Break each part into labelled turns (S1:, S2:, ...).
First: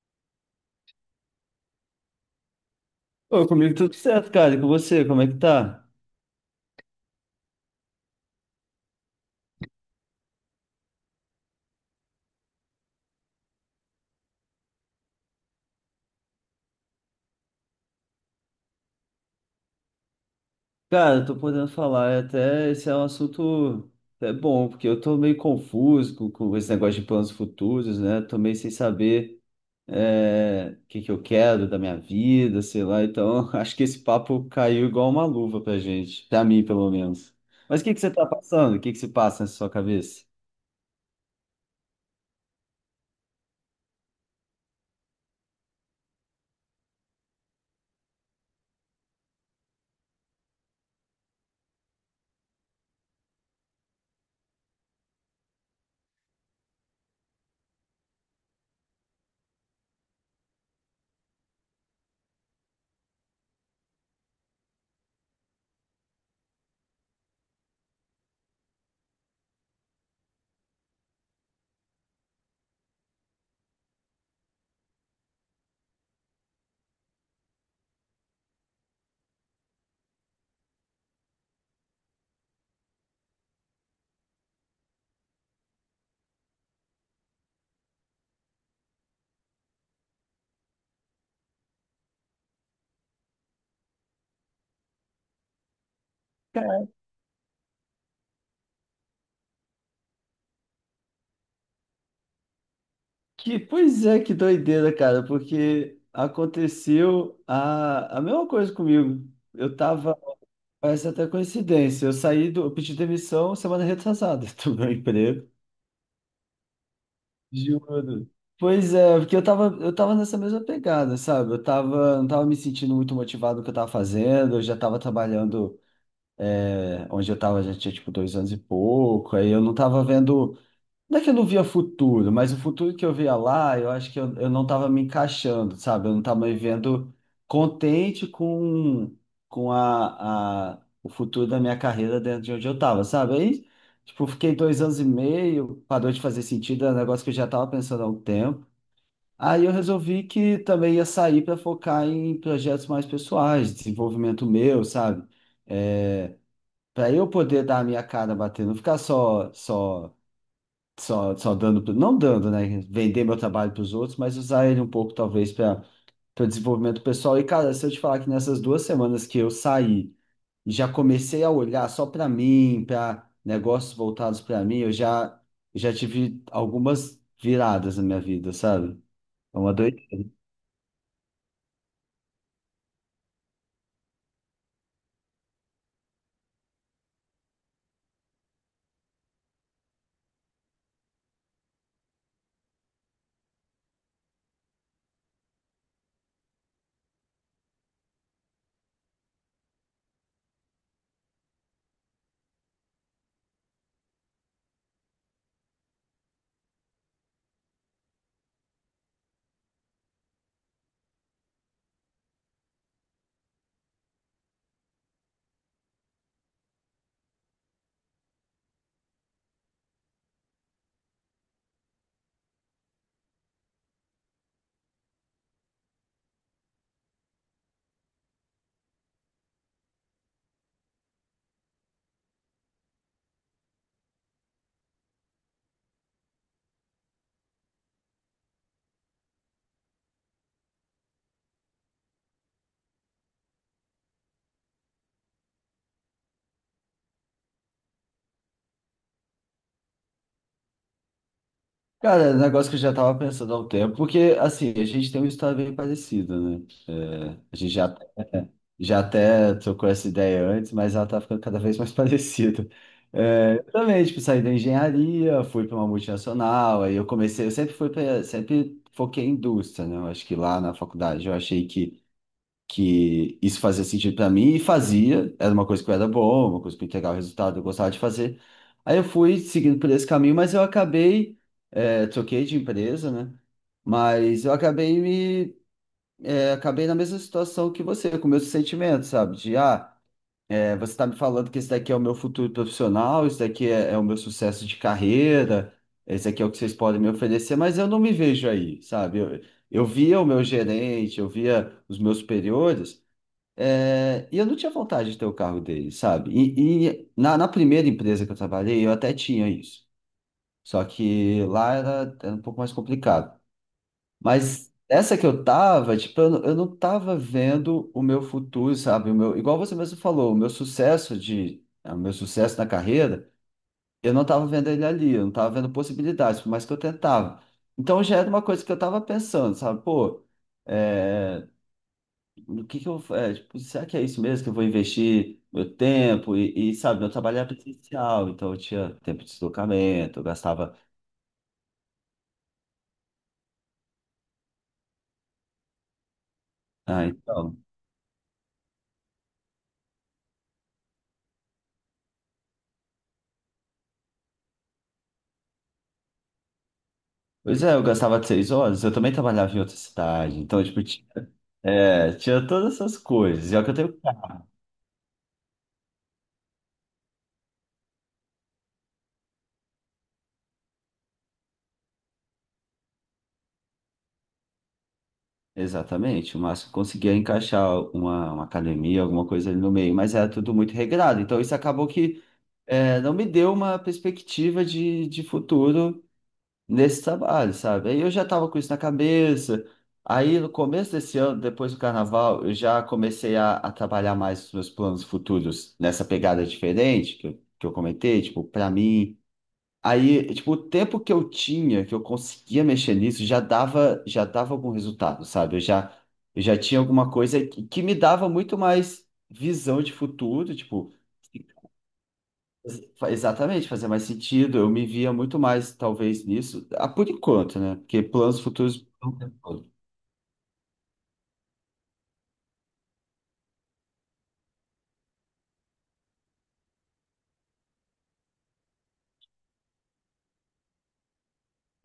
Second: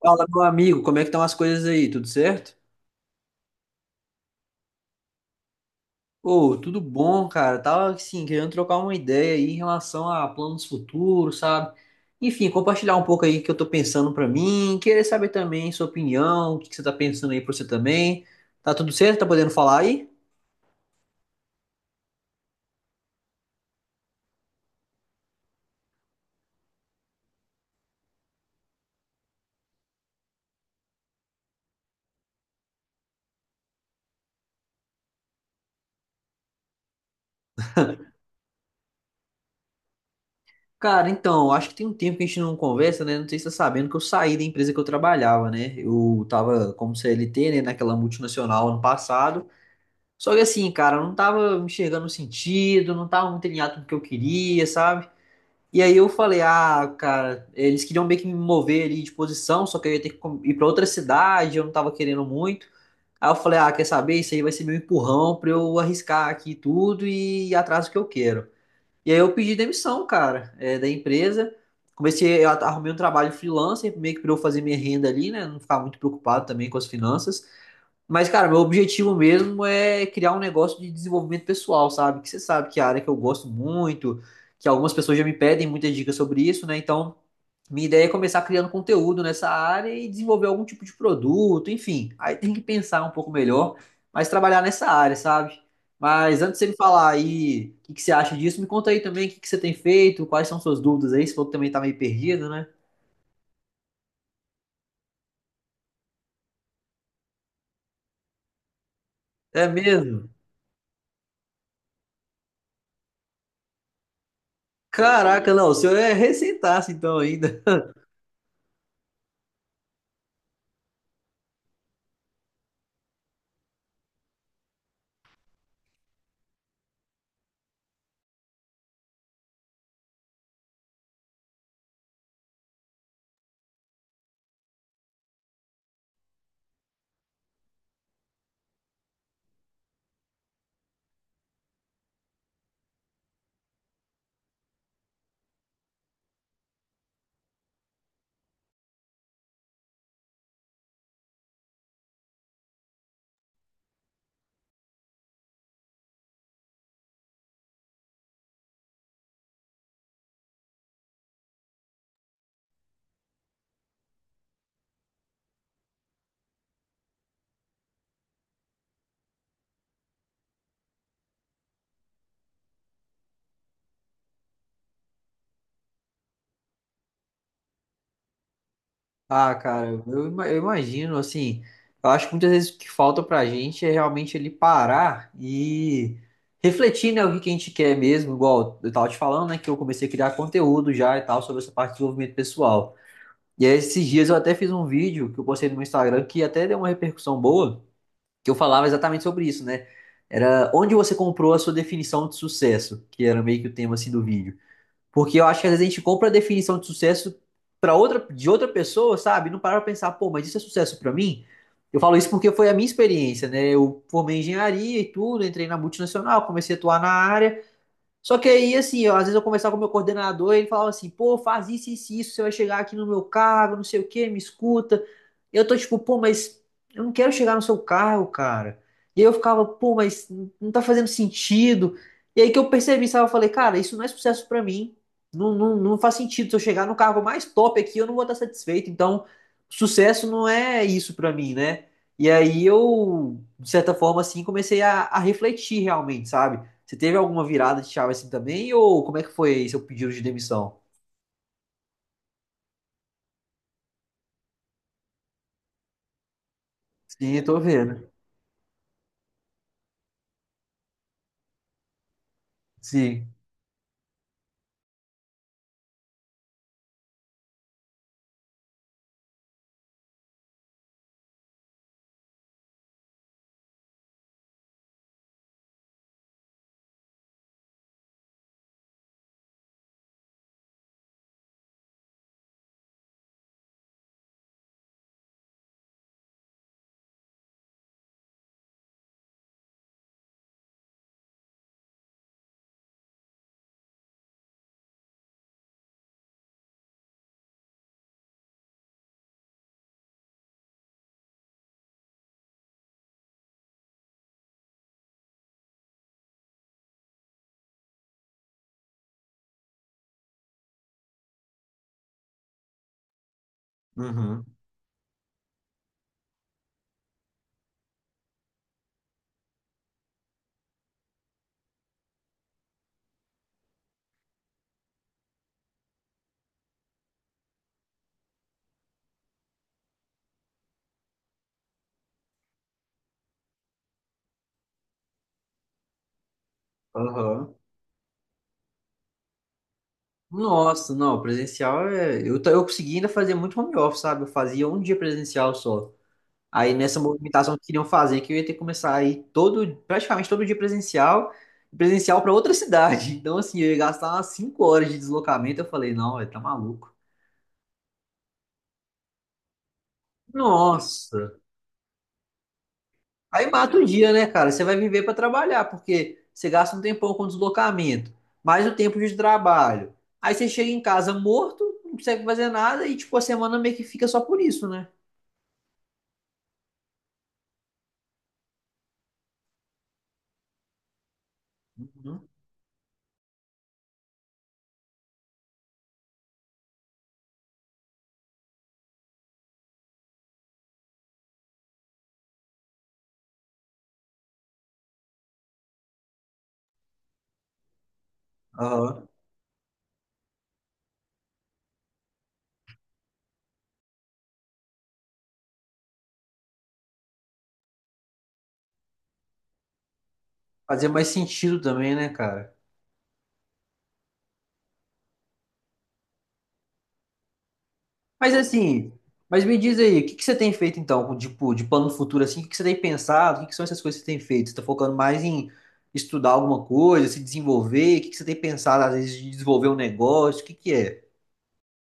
S1: Fala, meu amigo, como é que estão as coisas aí? Tudo certo?
S2: Ô, comigo tudo certo, cara. E com você, como é que tá?
S1: Ô, tudo bom, cara. Tava assim, querendo trocar uma ideia aí em relação a planos futuros, sabe? Enfim, compartilhar um pouco aí o que eu tô pensando pra mim, querer saber também sua opinião, o que que você tá pensando aí pra você também. Tá tudo certo? Tá podendo falar aí?
S2: Cara, eu tô podendo falar, é até esse é um assunto bom, porque eu tô meio confuso com esse negócio de planos futuros, né? Tô meio sem saber o que que eu quero da minha vida, sei lá. Então, acho que esse papo caiu igual uma luva pra gente, pra mim, pelo menos. Mas o que que você tá passando? O que que se passa na sua cabeça?
S1: Cara, então, acho que tem um tempo que a gente não conversa, né? Não sei se você tá sabendo que eu saí da empresa que eu trabalhava, né? Eu tava como CLT, né, naquela multinacional ano passado. Só que assim, cara, eu não tava enxergando o sentido, não tava muito alinhado com o que eu queria, sabe? E aí eu falei, ah, cara, eles queriam meio que me mover ali de posição, só que eu ia ter que ir pra outra cidade, eu não tava querendo muito. Aí eu falei, ah, quer saber? Isso aí vai ser meu empurrão pra eu arriscar aqui tudo e ir atrás do que eu quero. E aí eu pedi demissão, cara, é, da empresa. Comecei, eu arrumei um trabalho freelancer, meio que pra eu fazer minha renda ali, né? Não ficar muito preocupado também com as finanças. Mas, cara, meu objetivo mesmo é criar um negócio de desenvolvimento pessoal, sabe? Que você sabe que é a área que eu gosto muito, que algumas pessoas já me pedem muitas dicas sobre isso, né? Então, minha ideia é começar criando conteúdo nessa área e desenvolver algum tipo de produto, enfim. Aí tem que pensar um pouco melhor, mas trabalhar nessa área, sabe? Mas antes de você me falar aí o que que você acha disso, me conta aí também o que que você tem feito, quais são suas dúvidas aí, se falou que também tá meio perdido, né?
S2: Pois é, que doideira, cara, porque aconteceu a mesma coisa comigo.
S1: É
S2: Eu tava
S1: mesmo?
S2: Parece até coincidência. Eu pedi demissão semana retrasada do meu emprego.
S1: Caraca, não, o senhor é recém-taço então ainda.
S2: Juro. Pois é, porque eu tava nessa mesma pegada, sabe? Eu tava, não tava me sentindo muito motivado no que eu tava fazendo, eu já tava trabalhando onde eu tava, já tinha tipo dois anos e pouco, aí eu não tava vendo. Não é que eu não via futuro, mas o futuro que eu via lá, eu acho eu não estava me encaixando, sabe? Eu não estava me vendo contente com o futuro da minha carreira dentro de onde eu estava, sabe? Aí, tipo, fiquei dois anos e meio, parou de fazer sentido, era um negócio que eu já estava pensando há um tempo. Aí eu resolvi que também ia sair para focar em projetos mais pessoais, desenvolvimento meu, sabe? É, Para eu poder dar a minha cara bater, não ficar só, só dando, não dando, né? Vender meu trabalho para os outros, mas usar ele um pouco, talvez, para o desenvolvimento pessoal. E, cara, se eu te falar que nessas duas semanas que eu saí e já comecei a olhar só para mim, para negócios voltados para mim, já tive algumas viradas na minha vida, sabe?
S1: Ah,
S2: É uma
S1: cara,
S2: doideira.
S1: eu, eu imagino, assim, eu acho que muitas vezes o que falta pra gente é realmente ele parar e refletir, né, o que que a gente quer mesmo, igual eu tava te falando, né, que eu comecei a criar conteúdo já e tal sobre essa parte de desenvolvimento pessoal. E aí, esses dias eu até fiz um vídeo que eu postei no meu Instagram que até deu uma repercussão boa, que eu falava exatamente sobre isso, né? Era onde você comprou a sua definição de sucesso, que era meio que o tema assim do vídeo. Porque eu acho que às vezes a gente compra a definição de sucesso para outra, de outra pessoa, sabe? Não parar pra pensar, pô, mas isso é sucesso para mim? Eu falo isso porque foi a minha experiência, né? Eu formei em engenharia e tudo, entrei na multinacional, comecei a atuar na área, só que aí, assim, eu, às vezes eu conversava com o meu coordenador e ele falava assim, pô, faz isso, isso, isso, você vai chegar aqui no meu cargo, não sei o quê, me escuta. Eu tô tipo, pô, mas eu não quero chegar no seu cargo, cara. E aí eu ficava, pô, mas não tá fazendo sentido. E aí que eu percebi, sabe, eu falei, cara, isso não é sucesso pra mim. Não, não, não faz sentido. Se eu chegar no cargo mais top aqui, eu não vou estar satisfeito. Então, sucesso não é isso pra mim, né? E aí eu, de certa forma, assim, comecei a refletir realmente, sabe? Você teve alguma virada de chave assim também? Ou como é que foi seu pedido de demissão?
S2: Cara, é um negócio que eu já tava pensando há um tempo, porque, assim, a gente tem uma história bem parecida, né? É,
S1: Sim,
S2: a
S1: tô
S2: gente já,
S1: vendo.
S2: já até trocou essa ideia antes, mas ela tá ficando cada vez mais parecida.
S1: Sim.
S2: É, eu também, tipo, saí da engenharia, fui para uma multinacional, eu sempre fui para, sempre foquei em indústria, né? Eu acho que lá na faculdade eu achei que isso fazia sentido pra mim e fazia, era uma coisa que eu era boa, uma coisa que eu entregava resultado, eu gostava de fazer. Aí eu fui seguindo por esse caminho, troquei de empresa, né? Mas eu acabei me, acabei na mesma situação que você, com meus sentimentos, sabe? Você tá me falando que esse daqui é o meu futuro profissional, isso daqui é o meu sucesso de carreira, esse daqui é o que vocês podem me oferecer, mas eu não me vejo aí, sabe? Eu via o meu gerente, eu via os meus superiores, e eu não tinha vontade de ter o carro dele, sabe? E na, na primeira empresa que eu trabalhei, eu até tinha isso. Só que lá era, era um pouco mais complicado.
S1: Uhum.
S2: Mas essa que eu tava, tipo, eu não tava vendo o meu futuro, sabe? O meu, igual você mesmo falou, o meu sucesso na carreira, eu não tava vendo ele ali, eu não tava vendo possibilidades, por mais que eu tentava. Então já era uma coisa que eu tava pensando, sabe? Pô. eh, do que eu, é, tipo, será que é isso mesmo que eu vou investir meu tempo sabe, meu trabalho era
S1: Aham.
S2: presencial, então eu tinha tempo de deslocamento, eu gastava,
S1: Nossa, não, presencial é. Eu, eu consegui ainda fazer muito home office, sabe? Eu fazia um dia presencial só. Aí nessa
S2: ah,
S1: movimentação
S2: então,
S1: que queriam fazer, que eu ia ter que começar a ir todo, praticamente todo dia presencial, presencial para outra cidade. Então, assim, eu ia gastar umas 5 horas de deslocamento. Eu falei, não, velho, tá maluco.
S2: pois é, eu gastava seis horas, eu também trabalhava em outra cidade, então, tipo, tinha,
S1: Nossa.
S2: tinha todas essas
S1: Aí
S2: coisas, e é o que eu
S1: mata o
S2: tenho,
S1: dia, né, cara? Você vai viver para trabalhar, porque você gasta um tempão com deslocamento, mais o tempo de trabalho. Aí você chega em casa morto, não consegue fazer nada e, tipo, a semana meio que fica só por isso, né?
S2: exatamente, o máximo que eu conseguia encaixar uma academia, alguma coisa ali no meio, mas era tudo muito regrado, então isso acabou que,
S1: Uhum.
S2: não me deu uma perspectiva de futuro nesse trabalho, sabe? Aí eu já tava com isso na cabeça. Aí no começo desse ano, depois do carnaval, eu já comecei a trabalhar mais os meus planos futuros nessa pegada diferente que eu comentei, tipo, pra
S1: Aham.
S2: mim. Aí, tipo, o tempo que eu tinha, que eu conseguia mexer nisso, já dava algum resultado, sabe? Eu já tinha alguma coisa que me dava muito mais visão de futuro,
S1: Fazer
S2: tipo.
S1: mais sentido também, né, cara?
S2: Exatamente, fazia mais sentido. Eu me via muito mais, talvez, nisso, ah, por enquanto, né? Porque
S1: Mas
S2: planos futuros
S1: assim,
S2: não tem
S1: mas me
S2: como.
S1: diz aí, o que que você tem feito então, com, tipo, de plano futuro assim? O que que você tem pensado? O que que são essas coisas que você tem feito? Você tá focando mais em estudar alguma coisa, se desenvolver? O que que você tem pensado, às vezes, de desenvolver um negócio? O que que é?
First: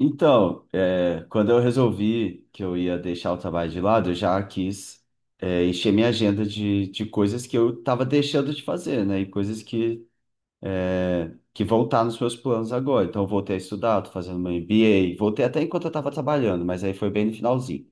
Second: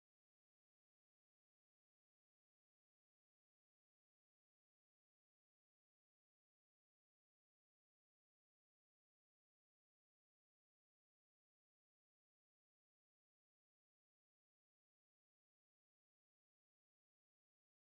S2: Então, é, quando eu resolvi que eu ia deixar o trabalho de lado, eu já quis, encher minha agenda de coisas que eu estava deixando de fazer, né? E coisas que vão estar nos meus planos agora. Então, eu voltei a estudar, estou fazendo meu MBA, voltei até enquanto eu estava trabalhando, mas aí foi bem no finalzinho.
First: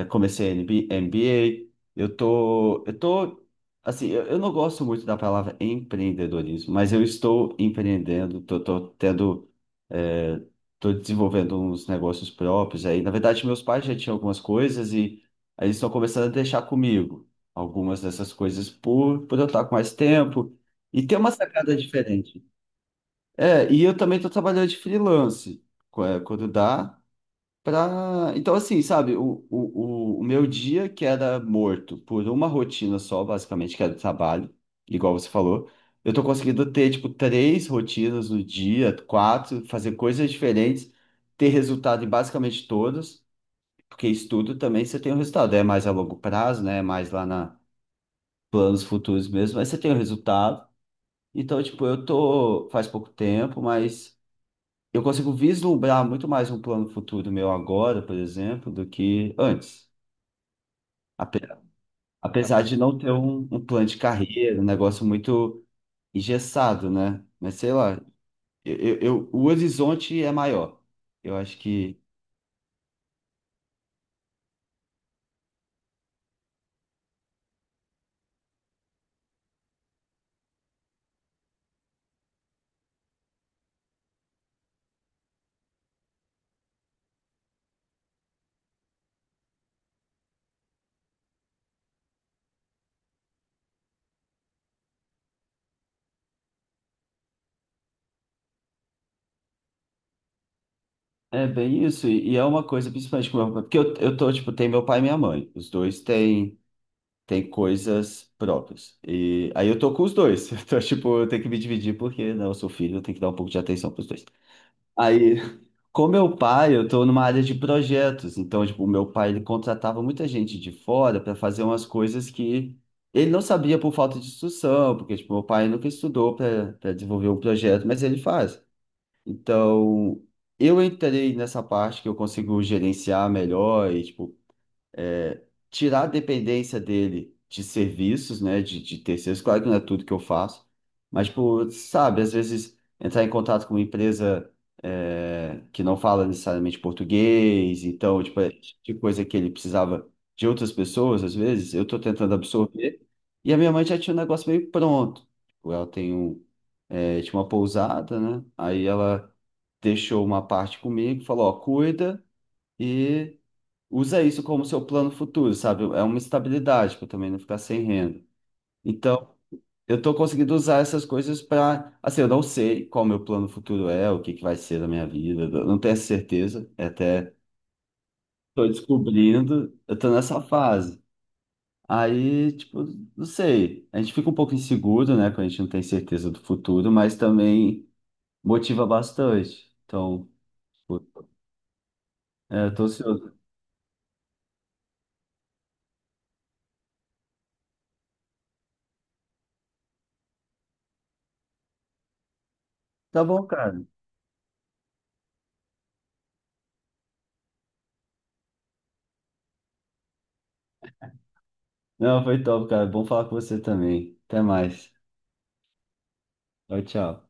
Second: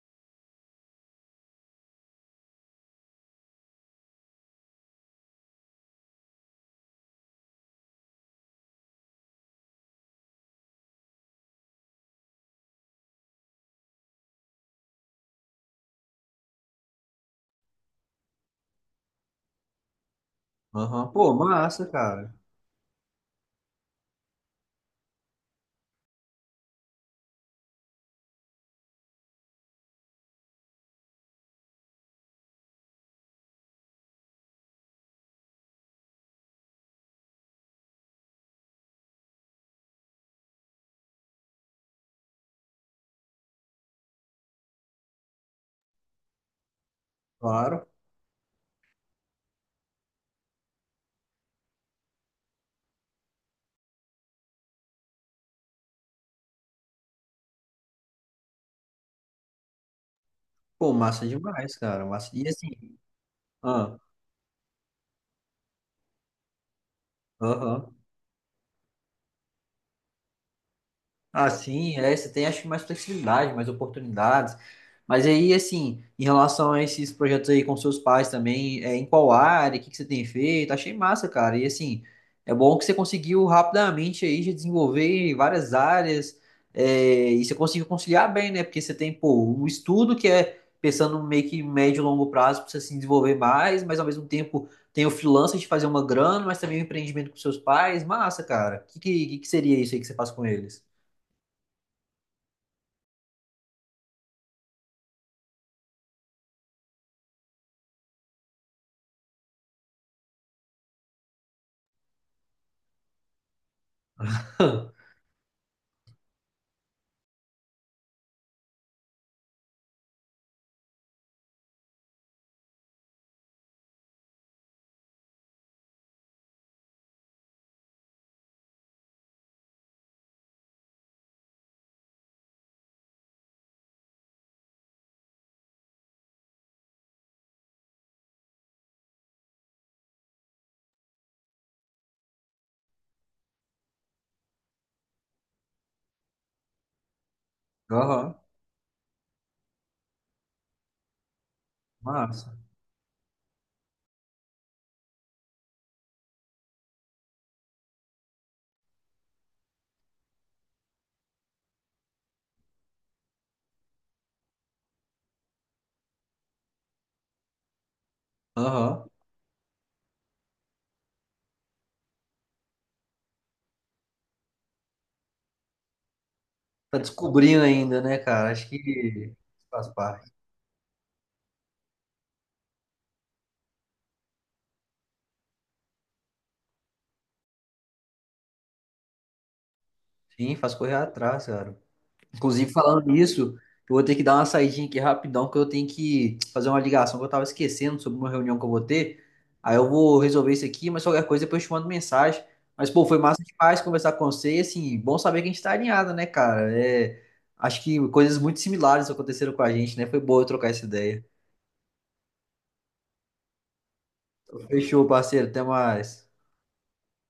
S2: Eu comecei MBA, eu tô, eu tô, assim, eu não gosto muito da palavra empreendedorismo, mas eu estou empreendendo, é, tô desenvolvendo uns negócios próprios aí. Na verdade, meus pais já tinham algumas coisas e aí eles estão começando a deixar comigo algumas dessas coisas por eu estar com mais tempo
S1: Aham,
S2: e ter uma
S1: pô,
S2: sacada
S1: massa, cara.
S2: diferente. É, e eu também estou trabalhando de freelance, quando dá. Pra... Então, assim, sabe, o meu dia que era morto por uma rotina só, basicamente, que era o trabalho, igual você falou, eu tô conseguindo ter, tipo, três rotinas no dia, quatro, fazer coisas diferentes, ter resultado em basicamente todas, porque estudo também você tem um resultado, é mais a longo prazo, né, é mais lá na
S1: Claro.
S2: planos futuros mesmo, mas você tem o resultado. Então, tipo, eu tô faz pouco tempo, mas eu consigo vislumbrar muito mais um plano futuro meu agora, por exemplo, do que antes.
S1: Pô, massa
S2: Ape-
S1: demais, cara. Massa. E
S2: Apesar
S1: assim,
S2: de não ter um plano
S1: ah,
S2: de carreira, um negócio muito engessado, né? Mas sei
S1: aham,
S2: lá, o horizonte é maior. Eu acho
S1: assim,
S2: que
S1: é, você tem acho que mais flexibilidade, mais oportunidades. Mas aí, assim, em relação a esses projetos aí com seus pais também, é, em qual área, o que que você tem feito? Achei massa, cara. E assim, é bom que você conseguiu rapidamente aí já desenvolver várias áreas, é, e você conseguiu conciliar bem, né? Porque você tem, pô, o estudo que é pensando meio que médio e longo prazo para você se desenvolver mais, mas ao mesmo tempo tem o freelancer de fazer uma grana, mas também o empreendimento com seus pais. Massa, cara. O que que seria isso aí que você faz com eles?
S2: é bem isso. E é uma coisa, principalmente com meu pai, porque eu tô, tipo, tem meu pai e minha mãe. Têm coisas próprias. E aí eu tô com os dois. Então, tipo, eu tenho que me dividir, porque, não, eu sou filho, eu tenho que dar um pouco de atenção pros dois.
S1: Hã.
S2: Aí, com meu pai, eu estou numa área de projetos, então, tipo, o meu pai, ele contratava muita gente de fora para fazer umas coisas que ele não sabia por falta de instrução, porque, tipo, meu pai nunca estudou para desenvolver um projeto, mas ele faz. Então, eu entrei nessa parte que eu consigo gerenciar melhor e, tipo, é, tirar a dependência dele de serviços, né, de terceiros, claro que não é tudo que eu faço, mas, tipo, sabe, às vezes entrar em contato com uma empresa que não fala necessariamente português, então,
S1: Aham,
S2: tipo, é tipo de coisa que ele precisava de outras pessoas, às vezes, eu estou tentando
S1: massa.
S2: absorver, e a minha mãe já tinha um negócio meio pronto. Tipo, ela tem um, tinha uma pousada, né, aí ela deixou uma parte comigo, falou, ó, cuida, e usa isso como seu plano futuro, sabe? É uma estabilidade para também não ficar sem renda.
S1: Aham.
S2: Então, eu estou conseguindo usar essas coisas para, assim, eu não sei qual o meu plano futuro é, o que que vai ser da minha vida, eu não tenho essa certeza, é
S1: Tá
S2: até
S1: descobrindo ainda, né, cara? Acho
S2: estou
S1: que
S2: descobrindo,
S1: faz
S2: eu estou
S1: parte.
S2: nessa fase. Aí, tipo, não sei, a gente fica um pouco inseguro, né, quando a gente não tem certeza do futuro, mas também motiva bastante. Então,
S1: Sim, faz correr
S2: tipo,
S1: atrás, cara. Inclusive,
S2: eu tô
S1: falando
S2: ansioso.
S1: nisso, eu vou ter que dar uma saidinha aqui rapidão, que eu tenho que fazer uma ligação que eu tava esquecendo sobre uma reunião que eu vou ter. Aí eu vou resolver isso aqui, mas qualquer coisa depois eu te mando mensagem. Mas, pô, foi
S2: Tá
S1: massa
S2: bom,
S1: demais
S2: cara.
S1: conversar com você e, assim, bom saber que a gente tá alinhado, né, cara? É, acho que coisas muito similares aconteceram com a gente, né? Foi boa eu trocar essa ideia.
S2: Não, foi top, cara. Bom falar com você também. Até
S1: Então,
S2: mais.
S1: fechou, parceiro. Até mais.
S2: Tchau, tchau.